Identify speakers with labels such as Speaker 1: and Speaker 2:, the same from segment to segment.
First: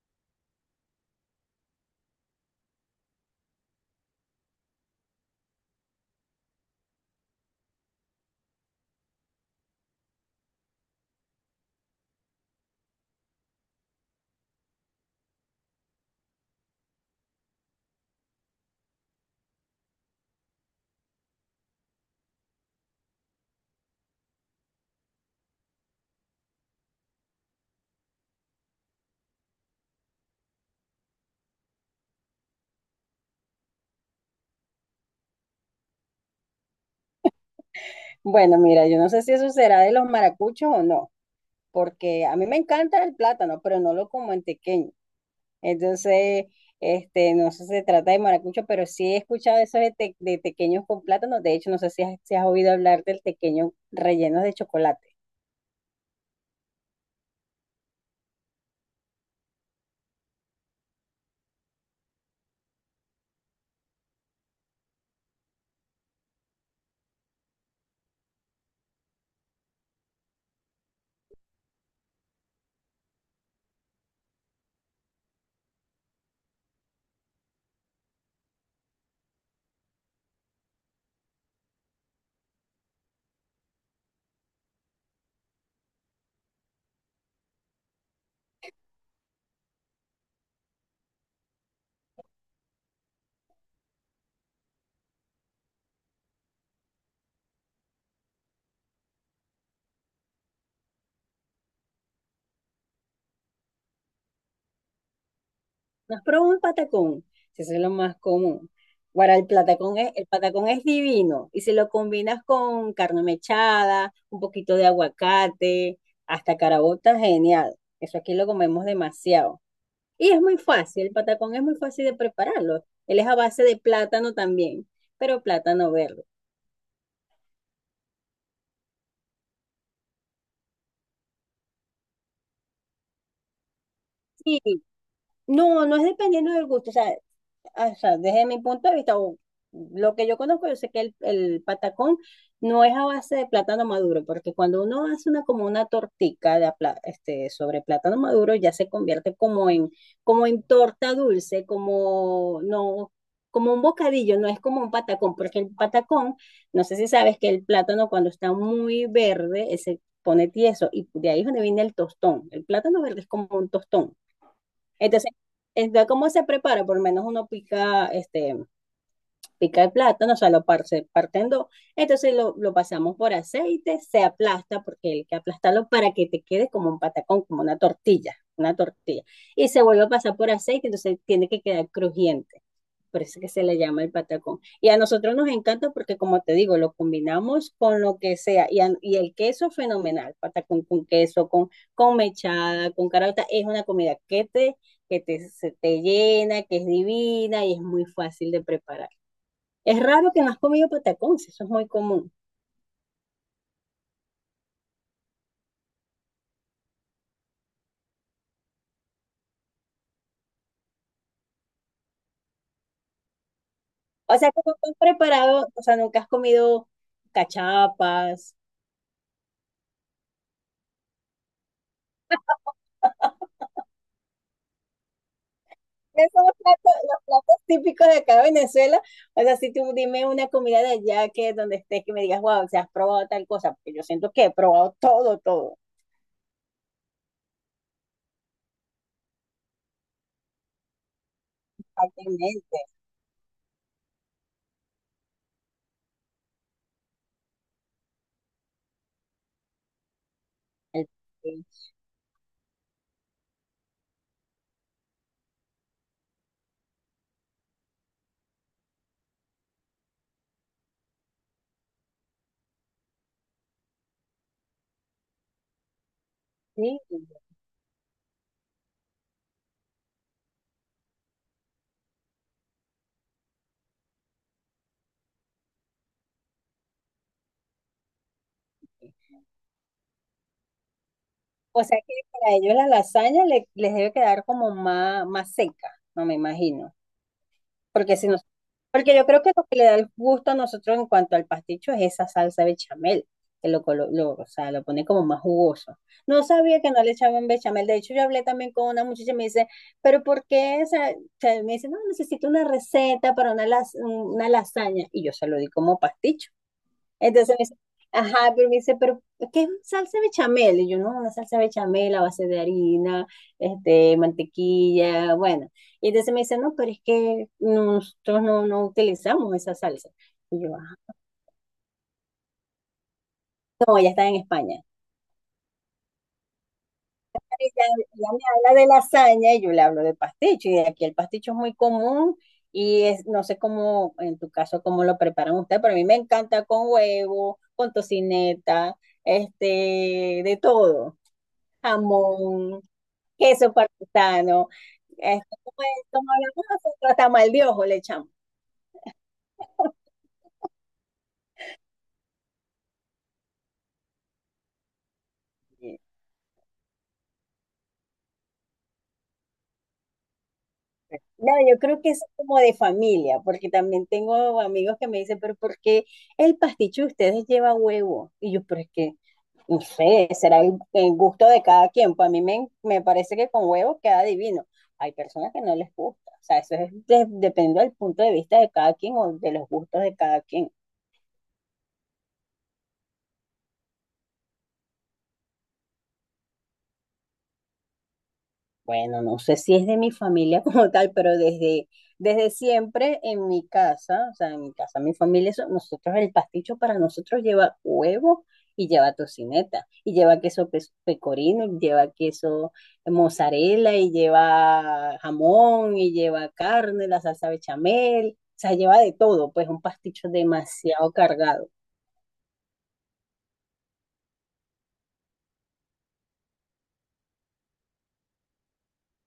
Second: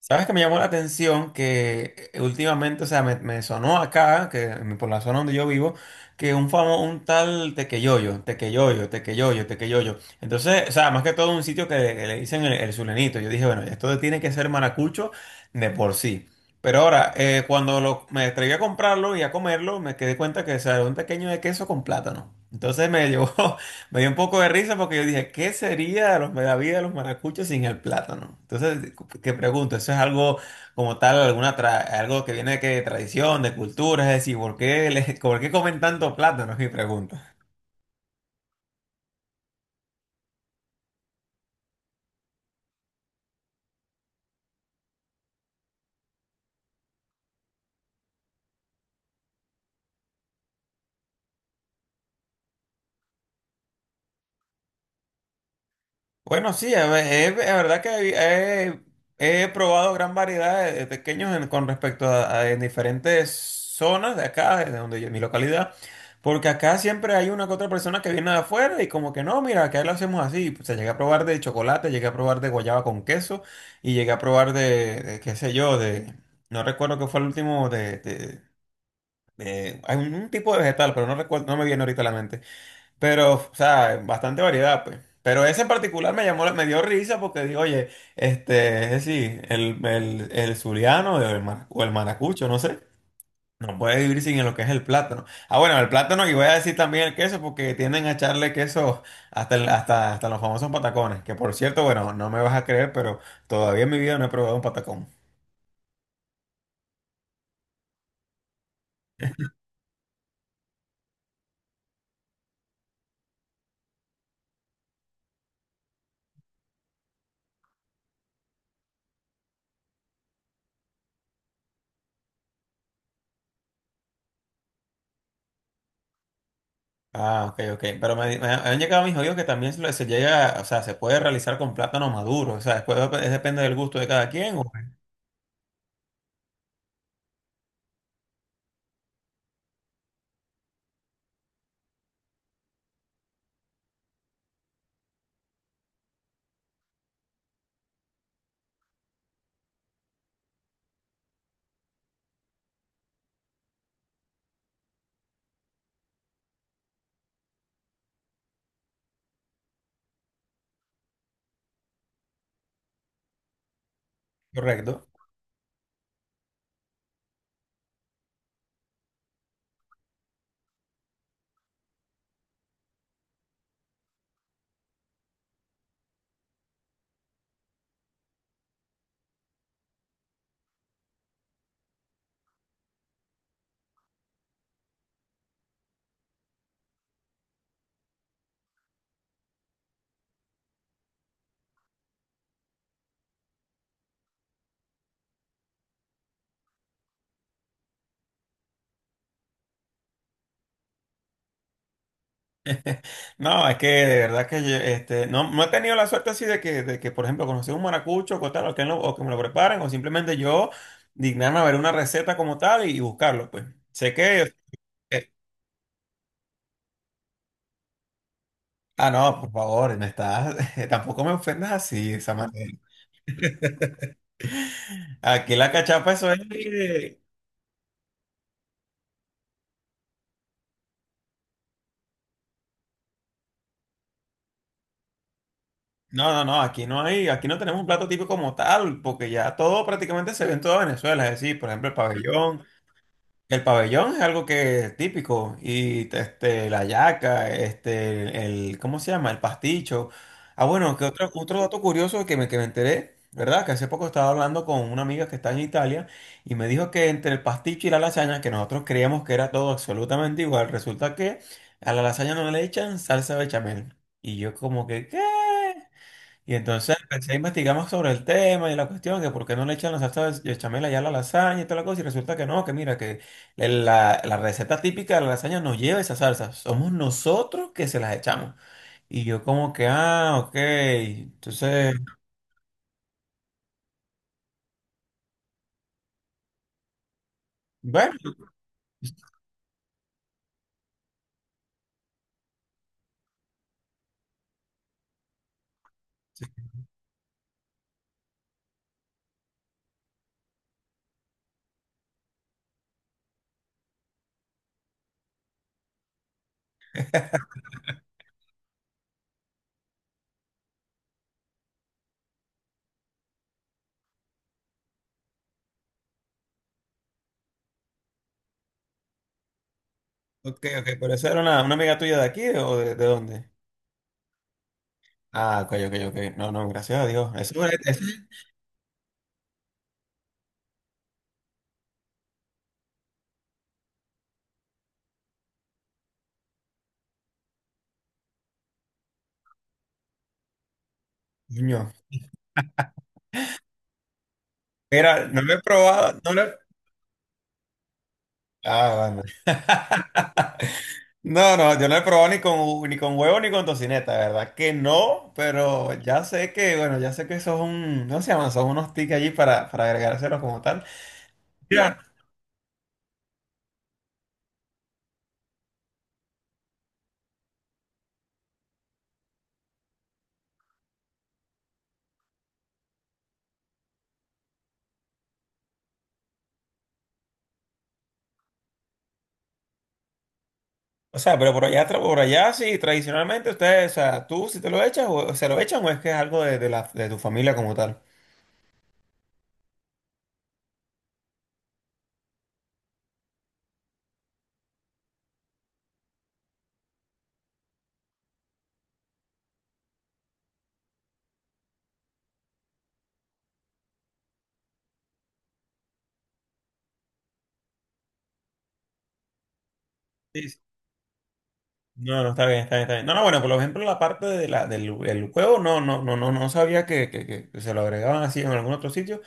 Speaker 1: ¿Sabes que me llamó la atención? Que últimamente, o sea, me sonó acá, por la zona donde yo vivo, que un famoso, un tal Tequeyoyo, Tequeyoyo, Tequeyoyo, Tequeyoyo. Entonces, o sea, más que todo un sitio que le dicen el sulenito. Yo dije, bueno, esto tiene que ser maracucho de por sí. Pero ahora, me atreví a comprarlo y a comerlo, me quedé cuenta que o sea, era un pequeño de queso con plátano. Entonces me llevó. Me dio un poco de risa porque yo dije, ¿qué sería de de la vida de los maracuchos sin el plátano? Entonces, ¿qué pregunto? ¿Eso es algo como tal, algo que viene de, qué, de tradición, de cultura? Es decir, ¿por qué, por qué comen tanto plátano? Es mi pregunta.
Speaker 2: Bueno, mira, yo no sé si eso será de los maracuchos o no, porque a mí me encanta el plátano, pero no lo como en tequeño. Entonces, no sé si se trata de maracucho, pero sí he escuchado eso de, de tequeños con plátano. De hecho, no sé si has, si has oído hablar del tequeño relleno de chocolate.
Speaker 1: Bueno, sí, es verdad que he, he probado gran variedad de tequeños con respecto en diferentes zonas de acá, de donde yo, mi localidad, porque acá siempre hay una que otra persona que viene de afuera y como que no, mira, acá lo hacemos así. Se llega a probar de chocolate, llegué a probar de guayaba con queso y llegué a probar de qué sé yo, de, no recuerdo qué fue el último, hay un tipo de vegetal, pero no recuerdo, no me viene ahorita a la mente. Pero, o sea, bastante variedad, pues. Pero ese en particular me llamó, me dio risa porque digo, oye, este, es decir, el zuliano o el maracucho, no sé, no puede vivir sin lo que es el plátano. Ah, bueno, el plátano y voy a decir también el queso porque tienden a echarle queso hasta, hasta, hasta los famosos patacones, que por cierto, bueno, no me vas a creer, pero todavía en mi vida no he probado un patacón.
Speaker 2: ¿No has probado un patacón? Si eso es lo más común. Ahora, el patacón es divino y si lo combinas con carne mechada, un poquito de aguacate, hasta caraota, genial. Eso aquí lo comemos demasiado. Y es muy fácil, el patacón es muy fácil de prepararlo. Él es a base de plátano también, pero plátano verde.
Speaker 1: Ah, ok, ok. Pero me han llegado mis oídos que también se llega, o sea, se puede realizar con plátano maduro. O sea, después depende del gusto de cada quien.
Speaker 2: Sí, no, no es dependiendo del gusto. O sea, desde mi punto de vista, o lo que yo conozco, yo sé que el patacón no es a base de plátano maduro, porque cuando uno hace una como una tortica de sobre plátano maduro, ya se convierte como en, como en torta dulce, como no, como un bocadillo, no es como un patacón, porque el patacón, no sé si sabes que el plátano cuando está muy verde, se pone tieso, y de ahí es donde viene el tostón. El plátano verde es como un tostón.
Speaker 1: Correcto.
Speaker 2: Entonces, entonces, ¿cómo se prepara? Por lo menos uno pica, pica el plátano, o sea, lo parte, parte en dos. Entonces lo pasamos por aceite, se aplasta, porque hay que aplastarlo para que te quede como un patacón, como una tortilla, una tortilla. Y se vuelve a pasar por aceite, entonces tiene que quedar crujiente por eso que se le llama el patacón. Y a nosotros nos encanta porque, como te digo, lo combinamos con lo que sea. Y, a, y el queso fenomenal, patacón con queso, con mechada, con caraota es una comida que te, se te llena, que es divina y es muy fácil de preparar. Es raro que no has comido patacón, si eso es muy común.
Speaker 1: No, es que de verdad que yo, este, no, no he tenido la suerte así de que por ejemplo, conocer un maracucho o tal, o que me lo preparen, o simplemente yo dignarme a ver una receta como tal y buscarlo, pues. Sé
Speaker 2: O sea,
Speaker 1: que...
Speaker 2: que nunca has
Speaker 1: eh,
Speaker 2: preparado, o sea, nunca has comido cachapas.
Speaker 1: ah, no, por favor, me estás... tampoco me ofendas así, Samantha. Aquí la cachapa,
Speaker 2: Esos
Speaker 1: eso es...
Speaker 2: son los platos típicos de acá de Venezuela. O sea, si tú dime una comida de allá que donde estés que me digas, wow, se has probado tal cosa, porque yo siento que he probado todo, todo,
Speaker 1: no, no, no, aquí no hay, aquí no tenemos un plato típico como tal, porque ya todo prácticamente se ve en toda Venezuela, es decir, por ejemplo, el pabellón.
Speaker 2: prácticamente.
Speaker 1: El pabellón es algo que es típico y este la yaca, este el ¿cómo se llama? El pasticho. Ah, bueno, que
Speaker 2: El-
Speaker 1: otro otro
Speaker 2: el-
Speaker 1: dato curioso que me enteré, ¿verdad? Que hace poco estaba hablando con una amiga que está en Italia y me dijo que entre el pasticho y la lasaña, que nosotros creíamos que era todo absolutamente igual, resulta que a la lasaña no le echan salsa bechamel. Y yo como que, ¿qué? Y entonces
Speaker 2: sí.
Speaker 1: empecé a investigar más sobre el tema y la cuestión, que por qué no le echan la salsa de bechamel allá a la lasaña y toda la cosa, y resulta que no, que mira, que la receta típica de la lasaña no lleva esa salsa, somos nosotros que se las echamos. Y yo como que, ah, ok,
Speaker 2: O
Speaker 1: entonces,
Speaker 2: sea que para ellos la lasaña les debe quedar como más, más seca, no me imagino. Porque si
Speaker 1: bueno,
Speaker 2: nos, porque yo creo que lo que le da el gusto a nosotros en cuanto al pasticho es esa salsa bechamel, que lo, o sea, lo pone como más jugoso. No sabía que no le echaban bechamel. De hecho, yo hablé también con una muchacha y me dice, pero ¿por qué? O sea, me dice, no, necesito una receta para una lasaña. Y yo se lo di como pasticho. Entonces me dice, ajá, pero me dice, pero ¿qué es salsa bechamel? Y yo, no, una salsa bechamel a base de harina, mantequilla, bueno. Y entonces me dice, no, pero es que nosotros no utilizamos esa salsa. Y
Speaker 1: ok,
Speaker 2: yo,
Speaker 1: ok,
Speaker 2: "Ah,
Speaker 1: pero esa era una amiga tuya de aquí ¿de dónde?
Speaker 2: no, ella está en España.
Speaker 1: Ah, ok, ok, ok, no, no, gracias a Dios,
Speaker 2: Y Ella,
Speaker 1: eso, es-
Speaker 2: ella me habla de lasaña y yo le hablo de pasticho. Y aquí el pasticho es muy común y es, no sé cómo, en tu caso, cómo lo preparan ustedes, pero a mí me encanta con huevo, con tocineta, de todo
Speaker 1: coño,
Speaker 2: jamón, queso parmesano.
Speaker 1: era, no lo he
Speaker 2: Como,
Speaker 1: probado,
Speaker 2: como
Speaker 1: no lo he...
Speaker 2: hablamos nosotros, tamal de ojo le echamos.
Speaker 1: Ah, bueno. No, no, yo no he probado ni con, ni con huevo ni con tocineta, de ¿verdad? Que no, pero ya sé que, bueno, ya sé que eso es un, ¿cómo se llaman? Son unos tics allí para agregárselos como tal.
Speaker 2: No, yo
Speaker 1: Ya,
Speaker 2: creo que es como de familia, porque también tengo amigos que me dicen, pero ¿por qué el pasticho de ustedes lleva huevo? Y yo, pero es que, no sé, será el gusto de cada quien. Pues a mí me parece que con huevo queda divino. Hay personas que no les gusta. O sea, eso es depende del punto de vista de cada quien o de los gustos de cada quien.
Speaker 1: o sea, pero por allá, por allá sí, tradicionalmente ustedes, o sea, tú si te lo echas, o, se lo echan o es que es algo de la, de tu familia como tal.
Speaker 2: Bueno, no sé si es de mi familia como tal, pero desde, desde siempre en mi casa, o sea, en mi casa, mi familia, nosotros el pasticho para nosotros lleva huevo y lleva tocineta, y lleva pecorino, y lleva queso mozzarella, y lleva jamón, y lleva carne, la salsa bechamel, o sea, lleva de todo, pues un pasticho
Speaker 1: Sí, sí.
Speaker 2: demasiado cargado.
Speaker 1: No, no, está bien, está bien, está bien. No, no, bueno, por ejemplo, la parte de la, del el huevo, no, no, no, no, no sabía que se lo agregaban así en algún otro sitio,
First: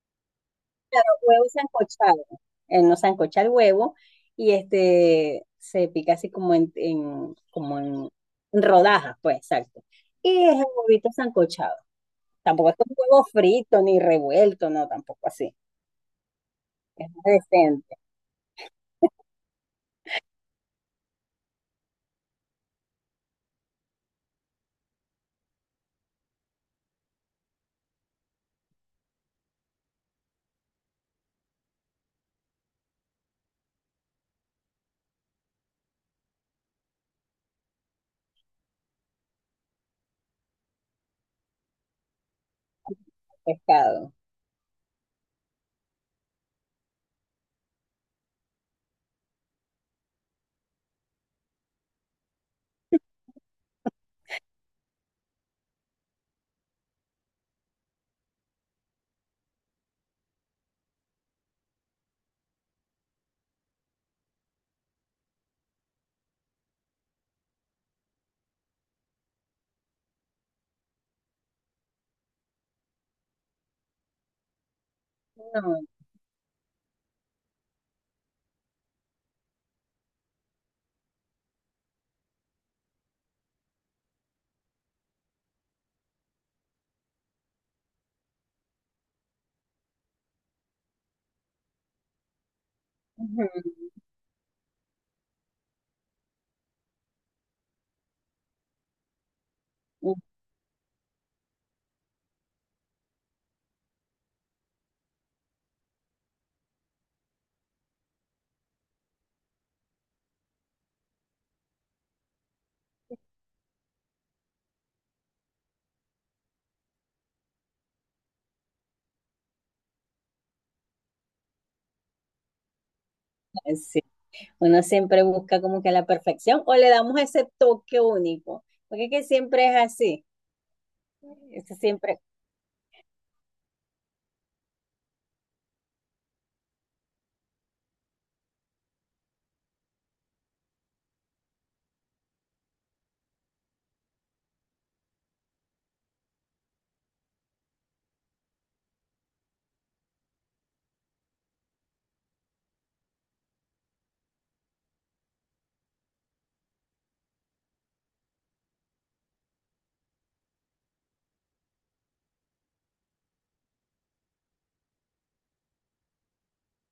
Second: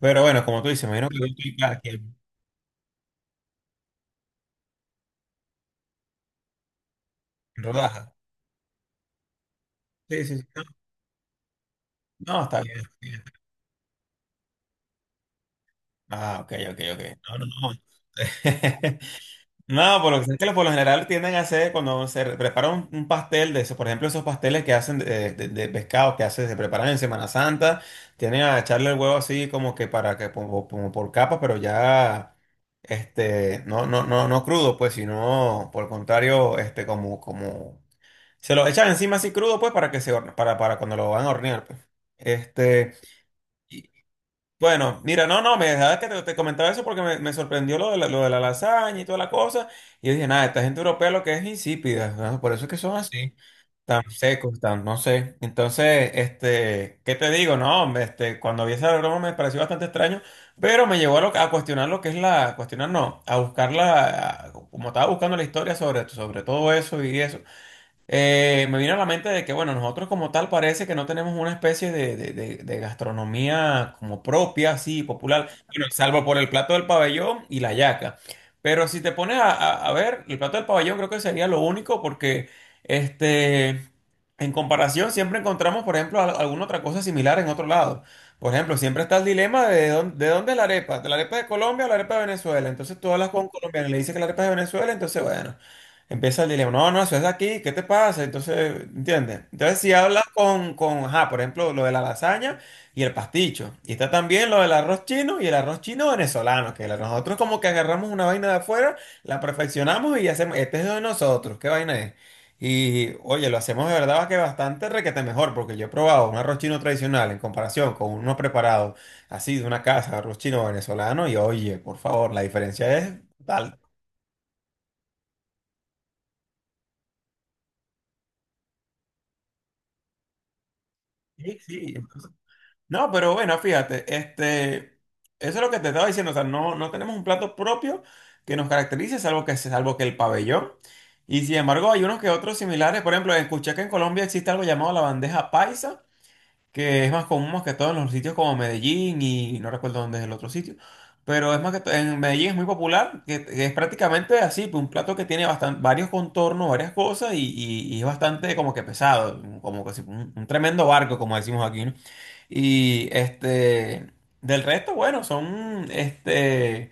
Speaker 1: pero bueno, como tú dices, me imagino que lo
Speaker 2: Huevo
Speaker 1: utilizan aquí en
Speaker 2: sancochado, no sancocha el huevo y este se pica así como en, como
Speaker 1: rodajas.
Speaker 2: en rodajas, pues, exacto.
Speaker 1: Sí, sí, sí.
Speaker 2: Y es el huevito sancochado.
Speaker 1: No, está
Speaker 2: Tampoco es
Speaker 1: bien, está
Speaker 2: un
Speaker 1: bien.
Speaker 2: huevo frito ni revuelto, no, tampoco así.
Speaker 1: Ah, ok, ok, ok. No, no, no.
Speaker 2: Decente,
Speaker 1: No, por lo que sé es que por lo general tienden a hacer cuando prepara un pastel de esos, por ejemplo, esos pasteles que hacen de pescado que hace, se preparan en Semana Santa, tienden a echarle el huevo así como que para que como, como por capa, pero ya este no, no, no, no crudo, pues, sino por el contrario, este como, como se lo echan encima así crudo, pues, para que para cuando lo van a hornear, pues. Este.
Speaker 2: pescado.
Speaker 1: Bueno, mira, no, no, me dejaba que te comentaba eso porque me sorprendió lo de la lasaña y toda la cosa. Y yo dije, nada, esta gente europea lo que es insípida, ¿no? Por eso es que son así, tan secos, tan, no sé. Entonces, este, ¿qué te digo? No, hombre, este, cuando vi esa broma me pareció bastante extraño, pero me llevó a cuestionar lo que es la, a cuestionar no, a buscarla, como estaba buscando la historia sobre, sobre todo eso y eso. Me vino a la mente de que, bueno, nosotros como tal parece que no tenemos una especie de gastronomía como propia, así, popular,
Speaker 2: No,
Speaker 1: bueno, salvo por el plato del pabellón y la yaca. Pero si te pones a ver, el plato del pabellón creo que sería lo único porque, este, en comparación siempre encontramos, por ejemplo, alguna otra cosa similar en otro lado. Por ejemplo, siempre está el dilema de dónde es la arepa de Colombia o la arepa de Venezuela. Entonces tú hablas con un
Speaker 2: ujú,
Speaker 1: colombiano y le dices que la arepa es de Venezuela, entonces, bueno. Empieza el dilema, no, no, eso es de aquí, ¿qué te pasa? Entonces, ¿entiendes? Entonces, si hablas ajá, por ejemplo, lo de la lasaña y el pasticho, y está también lo del arroz chino y el arroz chino venezolano, nosotros como que agarramos una vaina de afuera, la perfeccionamos y hacemos, este es de nosotros, ¿qué vaina es? Y, oye, lo hacemos de verdad que bastante requete mejor, porque yo he probado un arroz chino tradicional en comparación con uno preparado así de una casa, arroz chino venezolano, y oye, por favor, la diferencia es
Speaker 2: ujú,
Speaker 1: tal.
Speaker 2: sí. Uno siempre busca como que la perfección o le damos ese toque único, porque es que siempre es así.
Speaker 1: Sí,
Speaker 2: Eso
Speaker 1: sí.
Speaker 2: siempre.
Speaker 1: No, pero bueno, fíjate, este, eso es lo que te estaba diciendo, o sea, no, no tenemos un plato propio que nos caracterice, salvo que el pabellón. Y sin embargo, hay unos que otros similares, por ejemplo, escuché que en Colombia existe algo llamado la bandeja paisa, que es más común más que todo en los sitios como Medellín y no recuerdo dónde es el otro sitio, pero es más que todo, en Medellín es muy popular, que es prácticamente así, pues, un plato que tiene varios contornos, varias cosas y es bastante como que pesado, como que un tremendo barco, como decimos aquí, ¿no? Y este, del resto, bueno, son este,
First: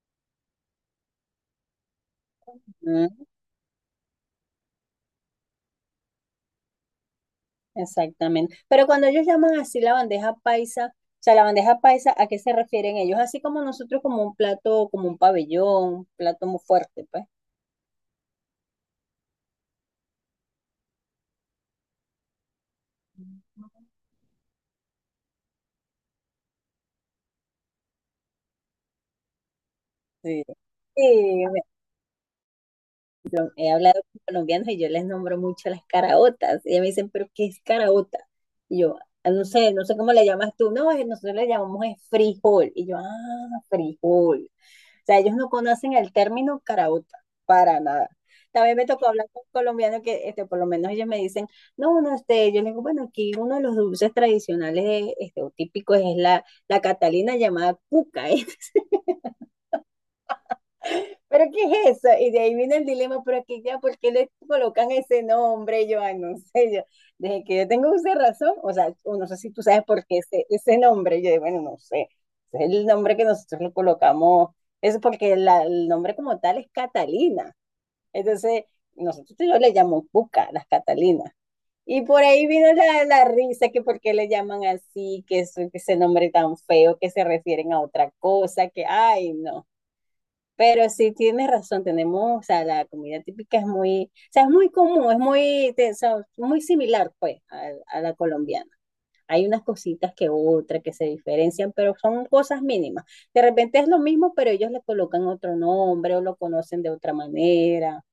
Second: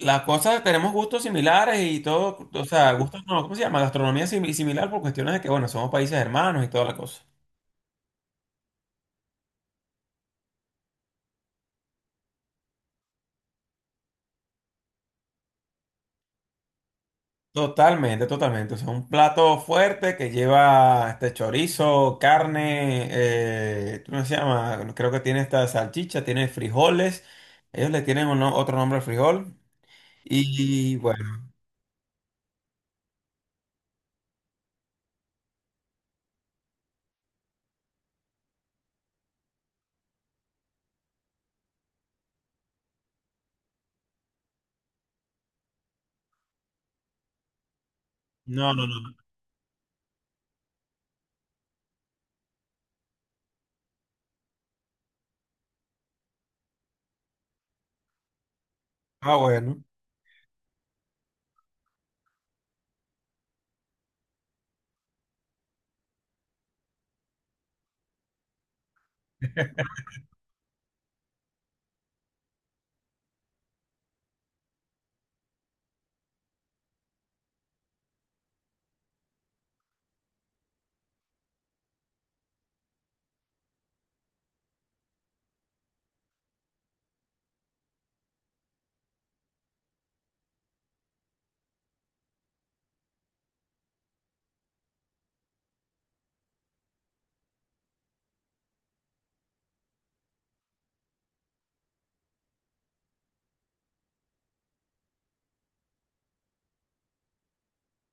Speaker 1: las cosas, tenemos gustos similares y todo, o sea, gustos, no, ¿cómo se llama? Gastronomía similar por cuestiones de que, bueno, somos países hermanos y toda la cosa.
Speaker 2: Exactamente. Pero cuando ellos llaman así la bandeja paisa, o sea, la bandeja paisa, ¿a qué se refieren ellos? Así como nosotros, como un plato, como un pabellón, un plato muy fuerte, pues.
Speaker 1: Totalmente, totalmente. O sea, un plato fuerte que lleva este chorizo, carne, ¿cómo se llama? Creo que tiene esta salchicha, tiene frijoles. Ellos le tienen otro nombre al frijol.
Speaker 2: Sí.
Speaker 1: Y,
Speaker 2: Sí,
Speaker 1: bueno,
Speaker 2: bueno, he hablado con colombianos y yo les nombro mucho las caraotas. Y ellos me dicen, ¿pero qué es caraota? Y yo, "Ah, no sé, no sé cómo le llamas tú. No, nosotros le llamamos es frijol. Y yo, ah, frijol. O sea, ellos no conocen el término carauta para nada.
Speaker 1: no,
Speaker 2: También me
Speaker 1: no, no.
Speaker 2: tocó hablar con colombianos que, por lo menos ellos me dicen, no, uno, yo les digo, bueno, aquí uno de los dulces tradicionales, o típicos es la catalina llamada cuca, ¿eh?
Speaker 1: Ah, bueno.
Speaker 2: ¿Pero qué es eso? Y de ahí viene el dilema, pero aquí ya, ¿por qué le colocan ese nombre? Yo, ay, no sé, yo, desde que yo tengo uso de razón, o sea, o no sé si tú sabes por qué ese nombre, yo, bueno, no sé, es el nombre que nosotros le colocamos, es porque la, el nombre como tal es Catalina. Entonces, nosotros yo le llamo Cuca, las Catalinas. Y por ahí vino la risa, que por qué le llaman así, que, es, que ese nombre tan feo, que se refieren a otra cosa, que, ay, no. Pero sí tienes razón, tenemos, o sea, la comida típica es muy, o sea, es muy común, es muy, o sea, muy similar, pues, a la colombiana. Hay unas cositas que otras que se diferencian, pero son cosas mínimas. De repente es lo mismo, pero ellos le colocan otro nombre o lo conocen de otra manera.